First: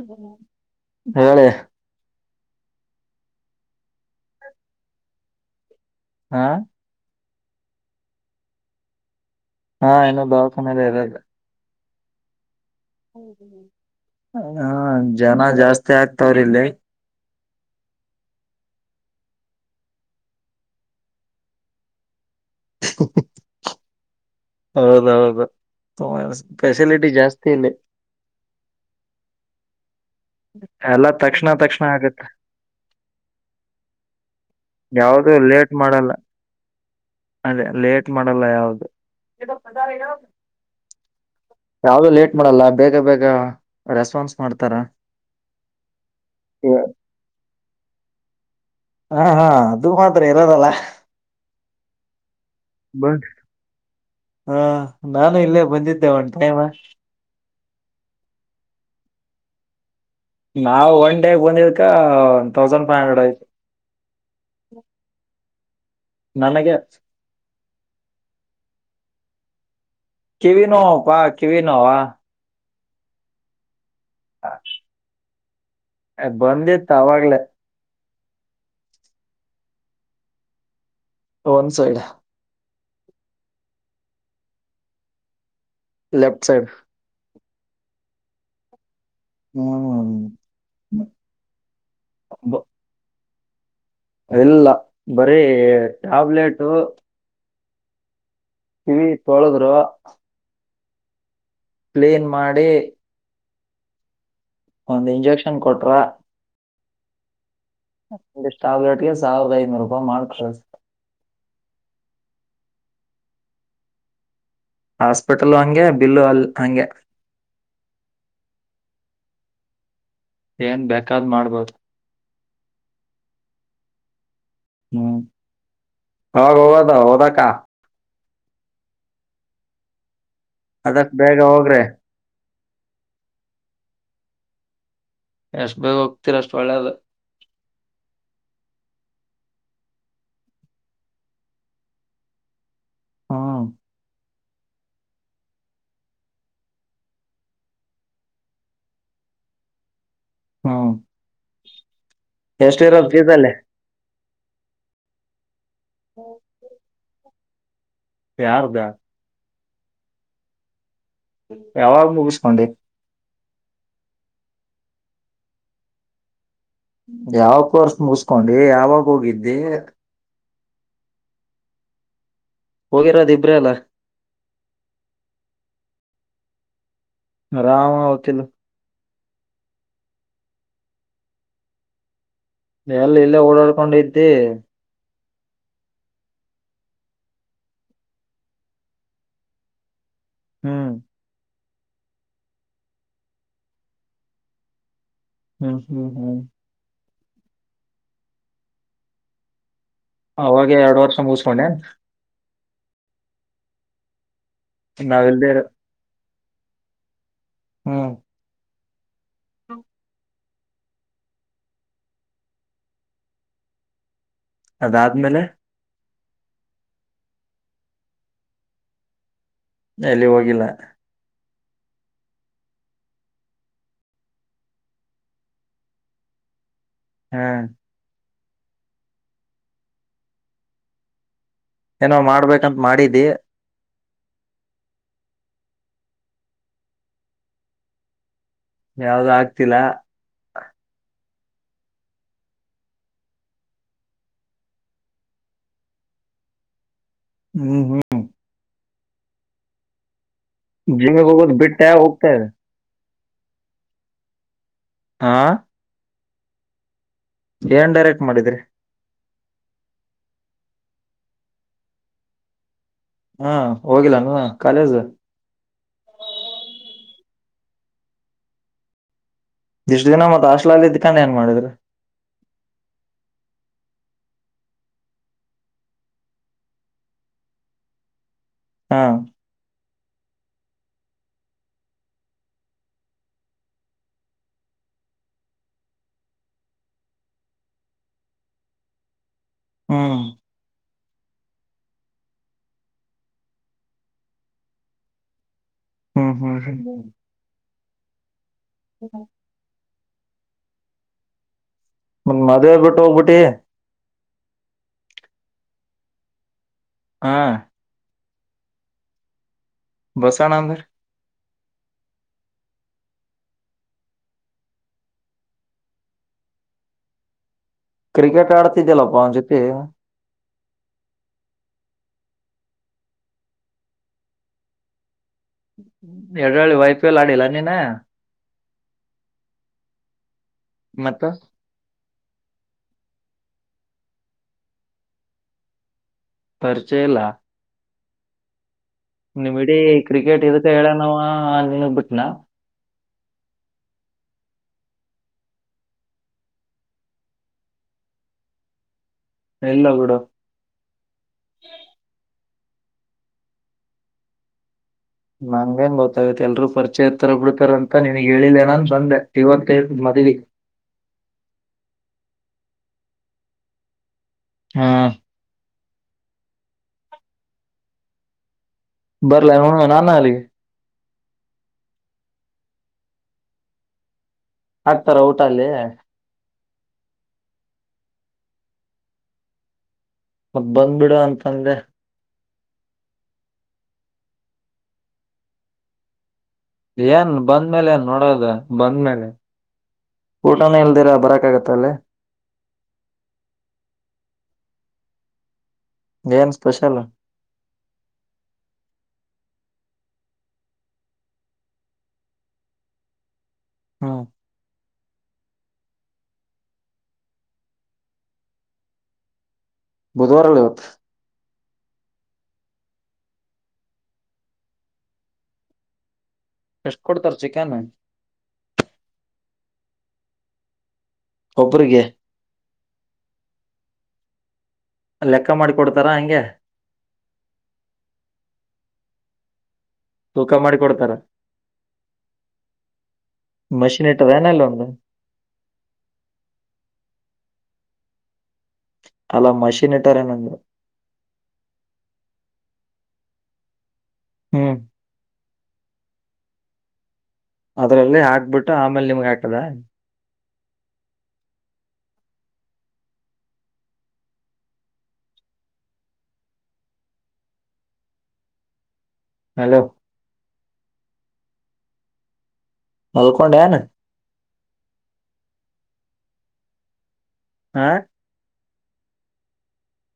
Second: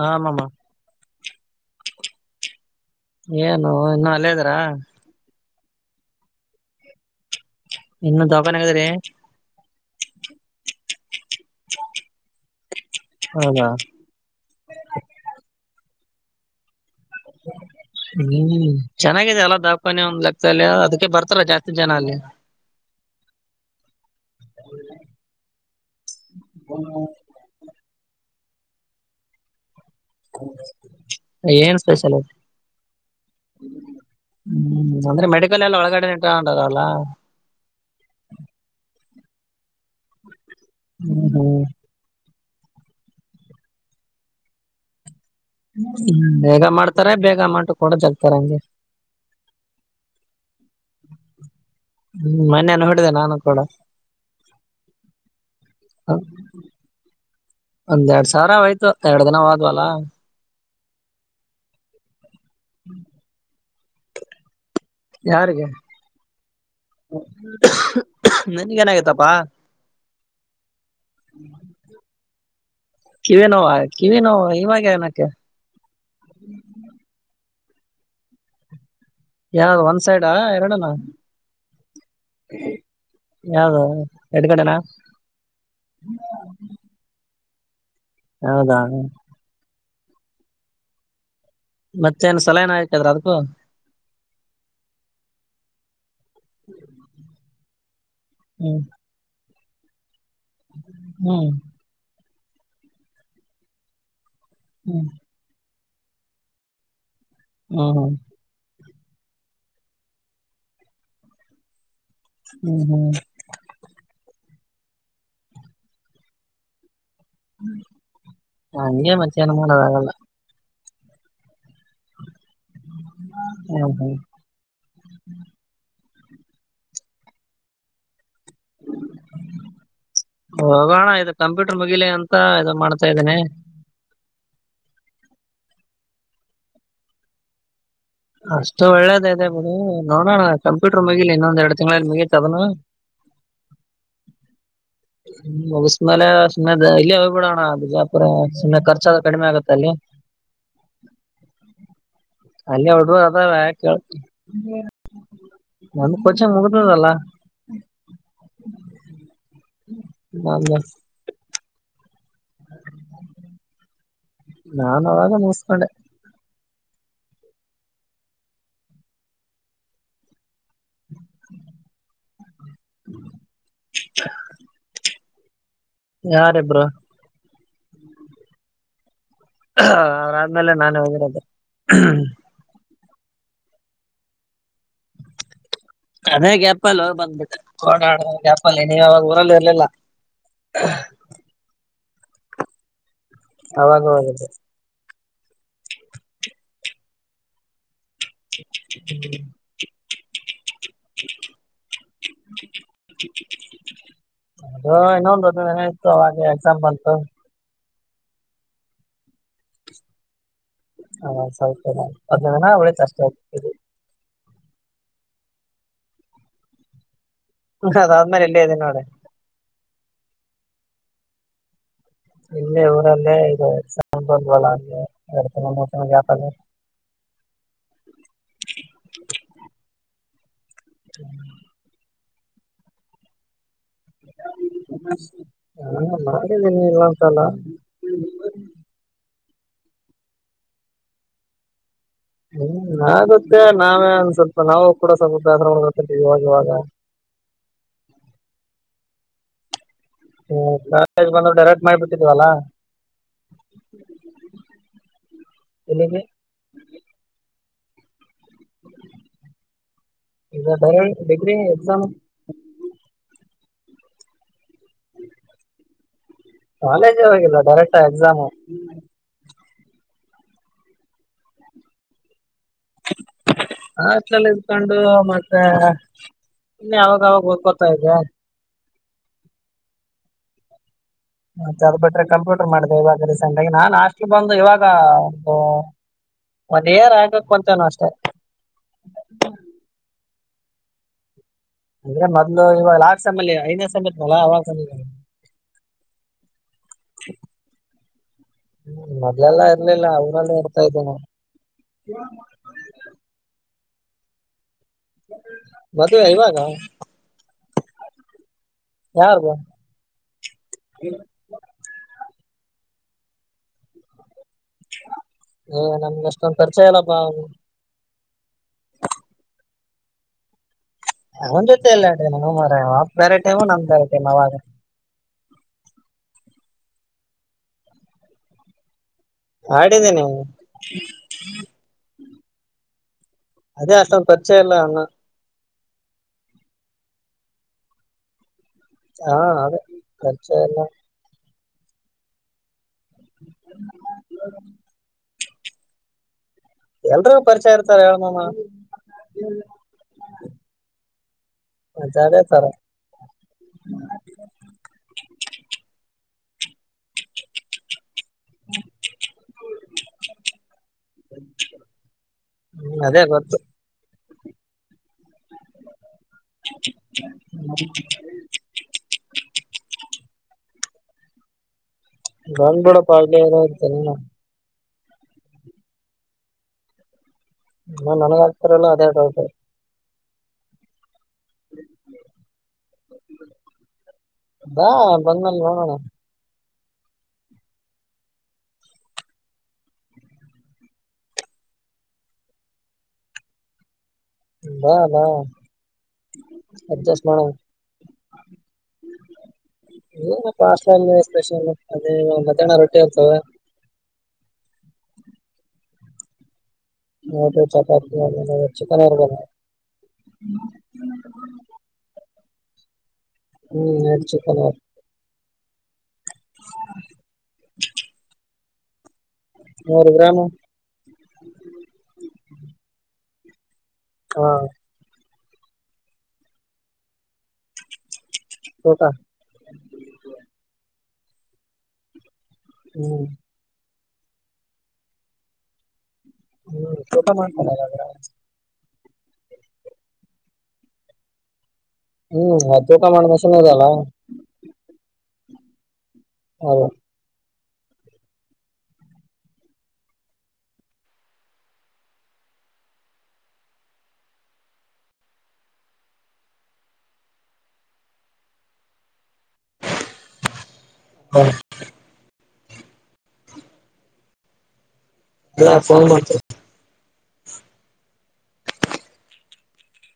ಹಾ ಮಾಮ ಹೇಳಿ. ಏನು ಇನ್ನುೂ ಅಲ್ಲೇ ಇದೀರಾ. ಹಾ ಇನ್ನು ದಾವ್ಖನ್ಯಾಗ ಅದಿರಿ. ಹಾ ಎನ ದಾವಕಾನೆ ರ [unintelligible] ಹೌದಾ ಹ್ಮ್ಮ್ ಜನ ಜಾಸ್ತಿ ಆಗತವ್ರೆ ಇಲ್ಲಿ. [inaudible] ಹ್ಮ್ ಚೆನ್ನಾಗಾಗಿದೆ ಎಲ್ಲ ದಾವಖಾನೆ ಒಂದ್ ಲಕ್ಷ ಅಲ್ಲಯ ಅದಕ್ಕೆ ಬರ್ತಲ್ಲ ಜಾಸ್ತಿ ಜನ ಅಲ್ಲಿ. [unintelligible] ಹೌದೌದು ಫೆಸಿಲಿಟಿ ಜಾಸ್ತಿ ಇಲ್ಲಿ. ಎಲ್ಲಾ ತಕ್ಷಣ ಏನ್ ತಕ್ಷಣ ಸ್ಪೆಷಲ್ ಆಗುತ್ತೆ. ಹ್ಮ್ ಅಂದ್ರೆ ಮೆಡಿಕಲ್ ಎಲ್ಲ ಒಳಗಡೆ [unintelligible] ಅದೇ ಲೇಟ್ ಮಾಡಲ್ಲ ಯಾವ್ದು ಹ್ಮ್ ಹ್ಮ್ ಯಾವ್ದೂ ಲೇಟ್ ಮಾಡಲ್ಲ ಬೇಗ ಬೇಗ ರೆಸ್ಪಾನ್ಸ್ ಮಾಡ್ತಾರ ಹ್ಮ ಬೇಗ ಮಾಡ್ತಾರೆ ಬೇಗ ಅಮೌಂಟ್ ಕೂಡ ಜಗ್ತಾರ ನಂಗೆ ಹ್ಮ್ಮ್ ಹ್ಮ್ಮ್ ಅದು ಮಾತ್ರ ಇರೋದಲ್ಲ. ಹ್ಮ್ ಮೊನೆ ನೋಡಿದೆ ನಾನು ಕೂಡ. ಹಾ ನಾನು ಇಲ್ಲೇ ಬಂದಿದ್ದೆ ಒನ್ ಟೈಮ. ಒಂದ್ ಎರಡ್ ಸಾವಿರ ಆಯ್ತು ಎರಡ್ ದಿನವಾದ್ವಲ್ಲ. ನಾವವು ಒನ್ ಡೇಗ್ ಬಂದಿದಕ ಒ ತೌಸಂಡ್ ಫೈವ್ ಹಂಡ್ರೆಡ್ ಆಐತು ಯಾರಿಗೆ ನನಗೆ ನಿನಗ ಏನು ಆಗಿತಪ್ಪ. ಕೀವಿ ನೋ ಪಾ ಕಿವಿ ನೋ ಕಿವೇ ನೋವ ಕಿವಿ ನೋವ ಇವಾಗ ಏನಕೆ. ಬಂದಿತ್ತ ಅವಾಗ್ಲೇ ಯಾವ್ದ ಒಂದ್ ಸೈಡ್ ಎರಡನ ಒನ್ ಸೈಡ್ ಯಾವ್ದ ಎಡು ಕಡೆನಾ ಲೆಫ್ಟ ಸೈಡ್ [unintelligible] ಹೌದಾ ನ ಮಾಡ [unintelligible] ಮತ್ತೇಏನ್ ಸಲ ಏನ ಆಯ್ತದ್ರ ಅದ್ಕ್ಕೂ ಇಲ್ಲ ಬರೀ ಟ್ಯಾಬ್ಲೆಟು ಹ್ಮ್ ಕಿವ ತೊಳದ್್ರ ಹ್ಮ್ ಪ್ಲೇನ್ ಮಾಡೆ ಹ್ಮ್ ಒಂದ್ ಇಂಜೆಕ್ಷನ್ ಕೊಟ್ರ ಹ್ಮ್ ಹ್ಮ್ ಒಷ್ಟು ಟಾಬ್ಲೆಟ್ಗೆ ಸಾವಿರದ ಐನೂರು ರೂಪಾಯಿ ಮಾಡ್ಕ ಹ್ಮ್ ಹ್ಮ್ ಹಾಸ್ಪಿಟಲ್ ಹಂಗೆ ಬಿಲ್ಲು ಅಲ್ ಹಂಗೆ ಹಂಗೆ ಮಧ್ಯಾಹ್ನ ಮಾಡೋದಾಗಲ್ಲ ಏನ್ ಬೇಕಾದ್ ಮಾಡ್ಬೋದು ಹ್ಮ ಹಾ ಹ್ಮ್ ಹಾಗ ಹೌದ ಹದ ಕಾ ಹೋಗೋಣ ಅದಕ್ ಇದು ಬೇಗ ಕಂಪ್ಯೂಟರ್ ಹೋಗ್ರಿ ಮುಗಿಲಿ ಅಂತ ಇ ಮಾಡ್ತಾ ಇದ್ದೇನೆ ಎಷ್ಟ ಬೇಗ ಹೋಗ್ತೀರ ಅಷ್ಟ ಒಳ್ಳೆಲ್ಲ ಅಷ್ಟು ಒಳ್ಳೇದದೆ ಬಿಡ ನೋಡೋಣ ಕಂಪ್ಯೂಟರ್ ಮುಗಿಲಿ ಇನ್ನೊಂದೆರಡು ತಿಂ್ಗಳಲ್ಲಿ ಮುಗತ್ದನು ಹ್ಮ್ ಮುಿಸ್ಮೇಲೆ ಸುಮ್ಮನೆ ಇಲ್ಲಿ ಹೋಗ್ಬಿಡೋಣ ಅಜಪುರ ಸುಮ್ಮ್ನೆ ಖರ್ಚ ಕಡಿಮೆ ಆಗತ್ತೆ ಅಲ್ಲಿ ಹ್ಮ್ ಅಲ್ಲಿ ಎಷ್ಟಿರೋದ್ ಹೊಡ ಫೀಸ್ ಅಲ್ಲಿ ಅದಾವ ಒಂದ ಕೊಚಂಗ ಮುಗದಲ್ಲ ಪ್ಯಾರದ [unintelligible] ನ ಯಾವಾಗ ಮೂವಿಸ್ಕೊಂಡೆ ನಾನು ಅವಾಗ ಮುಗಸ್ಕೊಂಡೆ ಯಾವ ಕೋರ್ಸ್ ಮುಗಸ್ಕೊಂಡಿ ಯಾವಾಗ ಹೋಗಿದ್ದಿ [inaudible] ಹೋಗಿರೋದು ಇಬ್ರೇ ಅಲ್ಲ ಯಾರಬ್ಬ್ರ ರಾಮ ವಕೀಲ ಹ ಅವ್ರ ಆದ್ಮೇಲೆ ನಾನೇ ಹೋಗಿರೋದ ಎಲ್ಲ ಇಲ್ಲೇ ಓಡಾಡ್ಕೊಂಡ ಇದ್ದಿ ಅದೇ ಗಪ ಅಲ್ಲ ಬಂದ್ಬಿಟ್ಟ ಓಡಾಡ ಗಪ ಅಲ್ಲಿ ನೀವು ಅವಾವಾಗ ಊರಲ್ಲಿ ಇರ್ಲಿಲ್ಲ ಹ್ಮ್ [unintelligible] ಅವಾಗವಾಗದು ಹ್ಮ ಹ್ಮ ಹ್ಮ [unintelligible] [inaudible] ಅವಾಗ ಎರಡು ವರ್ಷ ಮುಗಿಸಕೊಂಡೆ ಅದ ಇನ್ನೊಂದು ನಾವಿಲ್ದೇ ಅದು ಇರ ನ ಹಾಗ ಸ ಬತ ಹ್ಮ [unintelligible] ಹ್ಮ [unintelligible] ಹಾ ಸೌಲ್ಪನಾ ಅವಳಿ ಕಷ್ಟ ಆಗ್ತದೆ ಅದಾದ ಮೇಲೆ ಹ ಅದಾದ ಮೇಲೆ ಇಲ್ಲ ಇದೋಡೆ ಎಲ್ಲಿ ಹೋಗಿಲ್ಲ ಇಲ್ಲಿ ಇಊರಲ್ಲೇ ಇದುಲ್ಲ ಅ ಎ್ಯಾಪ ಹ್ಮ್ [unintelligible] ಹ್ಮ ಏನೋ ಮಾಡ್ಬೇಕಂತ ಮಾಡಿದ್ದಿ ನಾ ಮಾಡಿದ್ದೀನಿ ಇಲ್ಲಂತಲ್ಲ ಯಾವ್ದ ಆಗ್ತಿಲ್ಲ ಹ್ಮ ನಾಗುತ್ತೆ ನಾವೇ ಒಂದ ಸ್ವಲ್ಪ ನಾವು ಕೂಡ ಸ್ವಲ್ಪ ದಾಸ ಮಾಡತ ಇವಾಗ -ಇವಾಗ ಹ್ಮ - ಹ್ಮ ಹ್ಮ ಜಿಮ್ಮಿಗ್ ಬಂದು ಹೋಗೋದ್ ಡೈರೆಕ್ಟ್ ಬಿಟ್ಟೆ ಹೋಗ್ತಾ ಮಾಡಬಿಡ್ಟದ್ವಲ್ಲ ಇದೆ ಹಾ ಹ ಏನ್ ಡೈರೆಕ್ಟ್ ಮಾಡಿದ್ರಿ ಇ ಬ ಗ್ರಿ ಎಕ್ಸಾಮ್ ಹಾ ಹೋಗಿಲ್ಲಾನ ಕಾಲೇಜ ಕಾಲೇಜ್ ಹೋಗಿಲ್ಲ ಡೈರೆಕ್ಟ್ ಎಕ್ಸಾಮು ಇಷ್ಟು ದಿನ ಮತ್ತತ್ ಆಸ್ಲಲ್ಲಿ ಇದ್ದಕಾನ ಏನ್ ಮಾಡಿದ್ರ ಹ ಅಟ್ಲ ಇದಕೊಂಡು ಮತ್ತೆ ಇನ್ನ ಯಾವಾಗ ಅವಾಗ ಓದ್ಕೋತಾ ಇದೆ ಹಾ ಮತ್ತೆ ಅದು ಬಿಟ್ರೆ ಕಂಪ್ಯೂಟರ್ ಮಾಡಿದೆ ಇವಾಗ ರೀಸೆಂಟ್ ಆಗಿ ನಾನ್ ಆಾಸ್ಟ್ ಬಂದು ಇವಾಗ ಒಂದು ಒಂದರ್ ಹಿಯರ್ ಅಂತನ ಅಷ್ಟೆ ಹ್ಮ್ ಅಂದ್ರೆ ಮೊದ್ಲು ಇವ ಲಾಕ್ಟ್ ಸ ಅಲ್ಲಿ ಐದನೇ ಸ್ ಇರ್ನಲ್ಲ ಅವಾಗ ಹ್ಮ್- ಹ್ಮ್ ಹ್ಮ ಮೊದ್ಲೆಲ್ಲಾ ಇರ್ಲಿಲ್ಲ ಅವನಲ್ಲ ಇರ್ತಾ ಇದ್ದೇ ನಾ ಮದ್ವೆ ಬಿಟ್ಟು ಹೋಗ್ಬಿಟ್ಟಿ ಬದುಆವಾಗ ಹಾ ಯಾರ್ದು ಬಸಣ ಅಂದ್ರ ಏ ನನಗಷ್ಟೊಂದ್ ಪರಿಚಯ ಇಲ್ಲಪ್ಪಾ ಅವ್ನು ಕ್ರಿಕೆಟ್ ಆಡ್ತಿದ್ಯಲ್ಲಪ್ಪ ಅವ್ನ್ ಜೊತೆ ಅವನ್ ಜೊತೆ ಎಲ್ಲಾ ಆಡಿದ್ದಿನೋ ಮರಾಯ ಅವ್ನ್ ಬೇರೆ ಟೀಮು ನನ್ ಬೇರೆ ಟೀಮು ಅವಾಗ ಎಡ್ರಳ್ಳಿ ವೈ ಪಿ ಎಲ್ ಆಡಿಲ್ಲ ನೀನ ಆಡಿದ್ದೀನಿ ಮತ್ತ ಅದೇ ಅಷ್ಟೊಂದ್ ಪರಿಚಯ ಇಲ್ಲ ಅಣ್ಣ ಪರಿಚಯ ಇಲ್ಲ ಹಾ ನಿಮ್ ಇಡೀ ಅದೇ ಕ್ರಿಕೆಟ್ ಪರಿಚಯ ಇದಕ್ಕೆ ಇಲ್ಲ ಹೇಳನವ ನಿನಗ್ ಬಿಟ್ನಾ ಎಲ್ರಿಗೂ ಪರಿಚಯ ಇರ್ತಾರ ಹೇಳ್ ಮಾಮ ಇಲ್ಲ ಬಿಡು ಸರೇ [unintelligible] ಚೇ ಹತ್ತರ ಬಿಡ್ತಾರಂತ ನಿನಗ್ ಹೇಳಿಲ್ಲೆ ನಾನ್ ಬಂದೆ ಇವತೈತ್ ಮದ್ವಿ. ಹ್ಮ್ ಅದೇ ಗೊತ್ತು. ಹಾ. [unintelligible] ಬರ್ಲೇನ್ [unintelligible] ನಾನು ಅಲ್ಲಿಗೆ ಬಂದ್ಬಿಡು ಪಾ ಇಲ್ಲೇ ಇರುವಂತೆ ನೀನು. ಹಾಕ್ತಾರ ಊಟ ಅಲ್ಲಿ. ಹಾ ನನಗ್ ಹಾಕ್ತಾರಲ್ಲ ಅದೇ ಡೌಟು. ಮತ್ತ್ ಬಂದ್ಬಿಡು ಅಂತಂದೆ. ಬಾ ಬಂದ್ಮೇಲ್ ನೋಡೋಣ. ಏನ್ ಬಂದ್ಮೇಲೆ ಏನ್ ನೋಡೋದ ಬಂದ್ಮೇಲೆ. ಊಟನೇ ಇಲ್ದಿರ ಬರಕಾಗತ್ತ ಅಲ್ಲೇ. ಬಾ ಬಾ. ಏನ್ ಸ್ಪೆಷಲ್. ಅಡ್ಜಸ್ಟ್ ಮಾಡೋಣ ಏನ ಪಾಸ್ ಅಲ್ಲ ಸ್ಪೆಷಲ್ ಅದೇ ಮಧ್ಯಾಹ್ನ ರೊಟ್ಟಿ ಇರ್ತವೆ. [inaudible] [unintelligible] ಚಪಾತಿ ಆಮೇಲೆ ಚಿಕನ್ ಇರ್ಬಹುದಾ. ಬುಧವಾರಲ್ಲ ಇವತ್ತು. ಹ್ಮ್ ನೈಟ್ ಚಿಕನೇ. ಎಷ್ಟ್ ಕೊಡ್ತಾರ್ ಚಿಕನ್. ನೂರು ಗ್ರಾಮು. ಒಬ್ರಿಗೆ ಹಾ. ಲೆಕ್ಕ ಮಾಡಿಕೊಡ್ತಾರಾ ಹಂಗೆ. ಊಟ. ತೂಕ ಮಾಡಿ ಕೊಡ್ತಾರ. ಹ್ಮ್. ಮಷನ್ ಇಟ್ಟದನಲ್ಲಂದು ಹ್ಮ್ ಊಟ ಮಾಡನ್ ಮ ಅಲ್ಲಾ ಮಷೀನ್ ಇಟ್ಟಾರೇನಂದ್ರ. ಹ್ಮ್ ಆ ತೂಕ ಮಾಡೋ ಮಿಷಿನ್ ಇದಲ್ಲ. ಹ್ಮ್. ಹೌದಾ. ಅದ್ರಲ್ಲಿ ಹಾಕ್ಬಿಟ್ಟು ಆಮೇಲೆ ನಿಮ್ಗ್ ಹಾಕದ. ಹಲೋ. ಹಾ. ಮಲ್ಕೊಂಡೇನ. ಇಫೋನ್ ಮಾಡತ [inaudible] ಹಾ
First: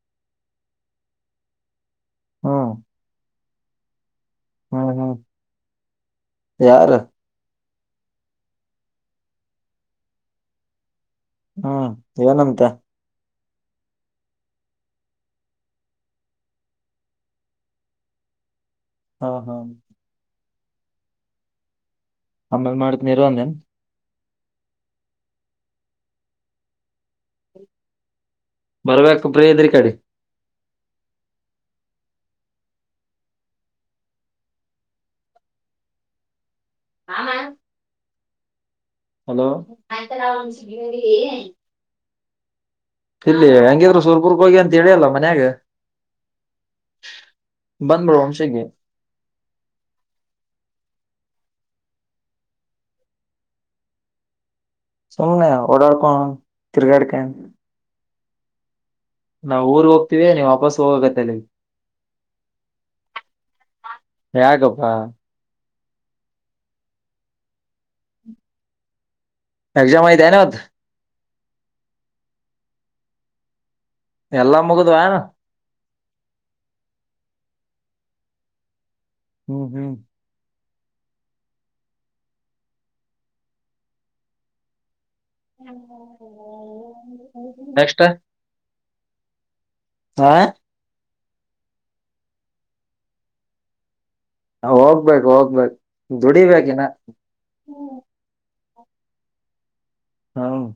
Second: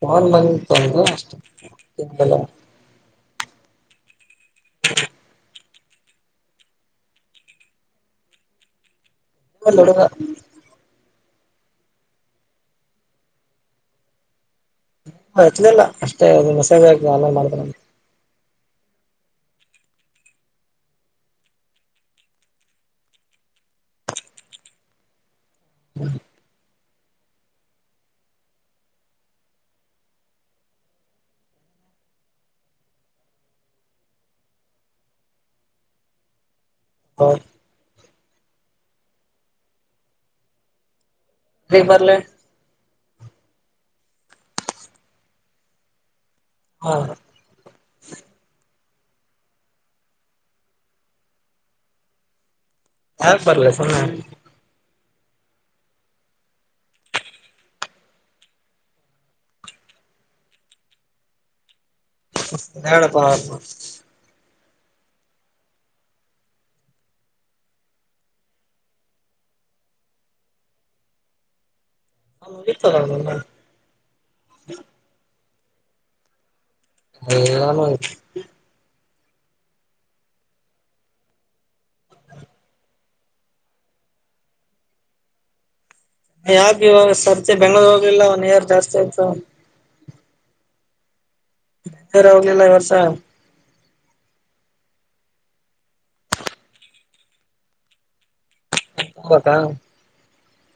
ನನ್ ಮಂದಂದ ಅಷ್ಟಲ್ಲ ಹ್ಮ್ ಹ್ಮ್ ಹ್ಮ್ ಯಾರ ಹ ತೊಡುಗ ಹ್ಮ್ ಏನಂತ ಎತ್ಲಿಲ್ಲ ಅಷ್ಟೇ ನಿಮ್ಮ ಸೇವೆ ಆಕ ನ ಮಾಡ್ತ ಹಾ ಹಾ ಹಮೇಲ್ ಮಾಡತನಿರ ಅಂದೇನ್ ಹ್ಮ ಬರ್ಬೇಕ ಪ್ರದ್ರಿ ಕಡೆ ಆಮ ಹಲ ಆಯ್ ಬೇಗ್ ಬರ್ಲೆ ಇಲ್ಲಿ ಹಂಗಿದ್ರು ಸುರ್ಪುರ್ಗ ಹೋಗಿ ಅಂತ ಹೇಳಿ ಅಲ್ಲ ಮನ್ಯಾಗ ಹಾ ಬಂದಬ್ರಮಸಗೆ ಯಾ ಬರ್ಲ್ಲ ಸಮ್ಮ ಸುಮನೆ ಒಡಕ ತಿರುಗಾಡ್ಕ್ಕ ನಾವು ಊರ್ ಹೋಗ್ತೀವಿ ನೀವು ವಾಪಸ್ ಹೋಗಬೇಕತ್ತಲ್ಲಿ ಹಡ ಬಾ ಹಾ ಎಸಾಮ ಆದೆನತ್ [inaudible] ನ ಇರ್ತರಲ್ಲ [inaudible] ಎಲ್ಲಾ ಮುಗಿದವಾ [unintelligible] ಹ್ಮ್ ಹ್ಮ್ ಹ್ಮ್ ಯಾಗ ಇವಾಗ ಸರ್ತಿ ಬೆಂಗ್ಳೂರ್ ಹೋಗ್ಲಿಲ್ಲ ಒನ್ ಇಯರ್ ಜಾಸ್ತಿ ಆಯ್ತು ಆ ರ ಅವಲಲ್ಲ ವರ್ಷ ಹೋಗ್ಬೇಕು ಹೋಗ್ಬೇಕು ದುಡಿಬೇಕಿನ ಹತಾ [inaudible] ಹೌ [inaudible]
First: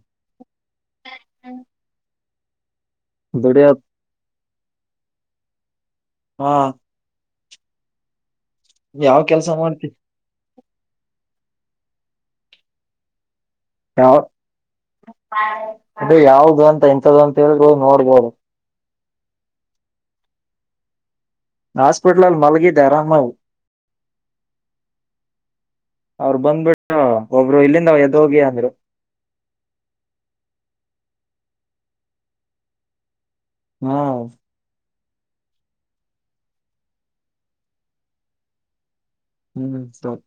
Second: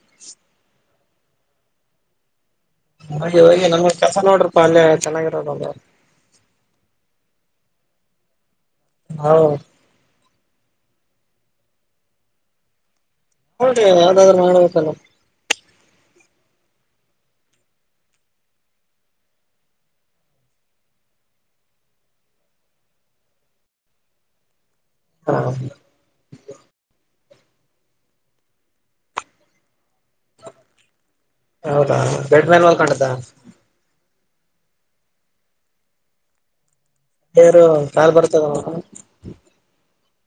ಹಾಗೆ ಹೋಗಿ ನಮಗೂ ಕೆಲಸ ನೋಡ್ರಿಪಾ ಅಲ್ಲೇ ಚೆನ್ನಾಗಿರೋದ ಹಾ ಯಾವ ಹೌ ಕೆಲ್ಸ ಮಾಡ್ತಿ ನೋಡ್ರಿ ಯಾವ ಯಾವ್ದಾದ್ರು ಮಾಡ್ಬೇಕಲ್ಲ ಅದು ಯಾವ ಇದು ಅಂತ ಇಂಂತ್ದ ಅಂತ ಹೇಳ್ಬದು ನೋಡ್ಬೋದು ಹಾಸ್ಪಿಟಲಲ್ ಮಲಗಿ ಧರಾಮವು ಹಾ ಅವರು ಬಂದ್ಬಿಟ್ಟ ಒಬ್ರು ಇಲ್ಲಿಂದ ಎ್ದೋಗಿ ಅಂದರು ಹೌದಾ ಬೆಡ್ ಮ್ಯಾನ್ ಮಲ್ಕೊಂಡದ ಹ್ಮ ಯಾರ ಕಾಲ್ ಬರ್ತದ ಹ್ಮ್ ಸ್ಟಾಪ್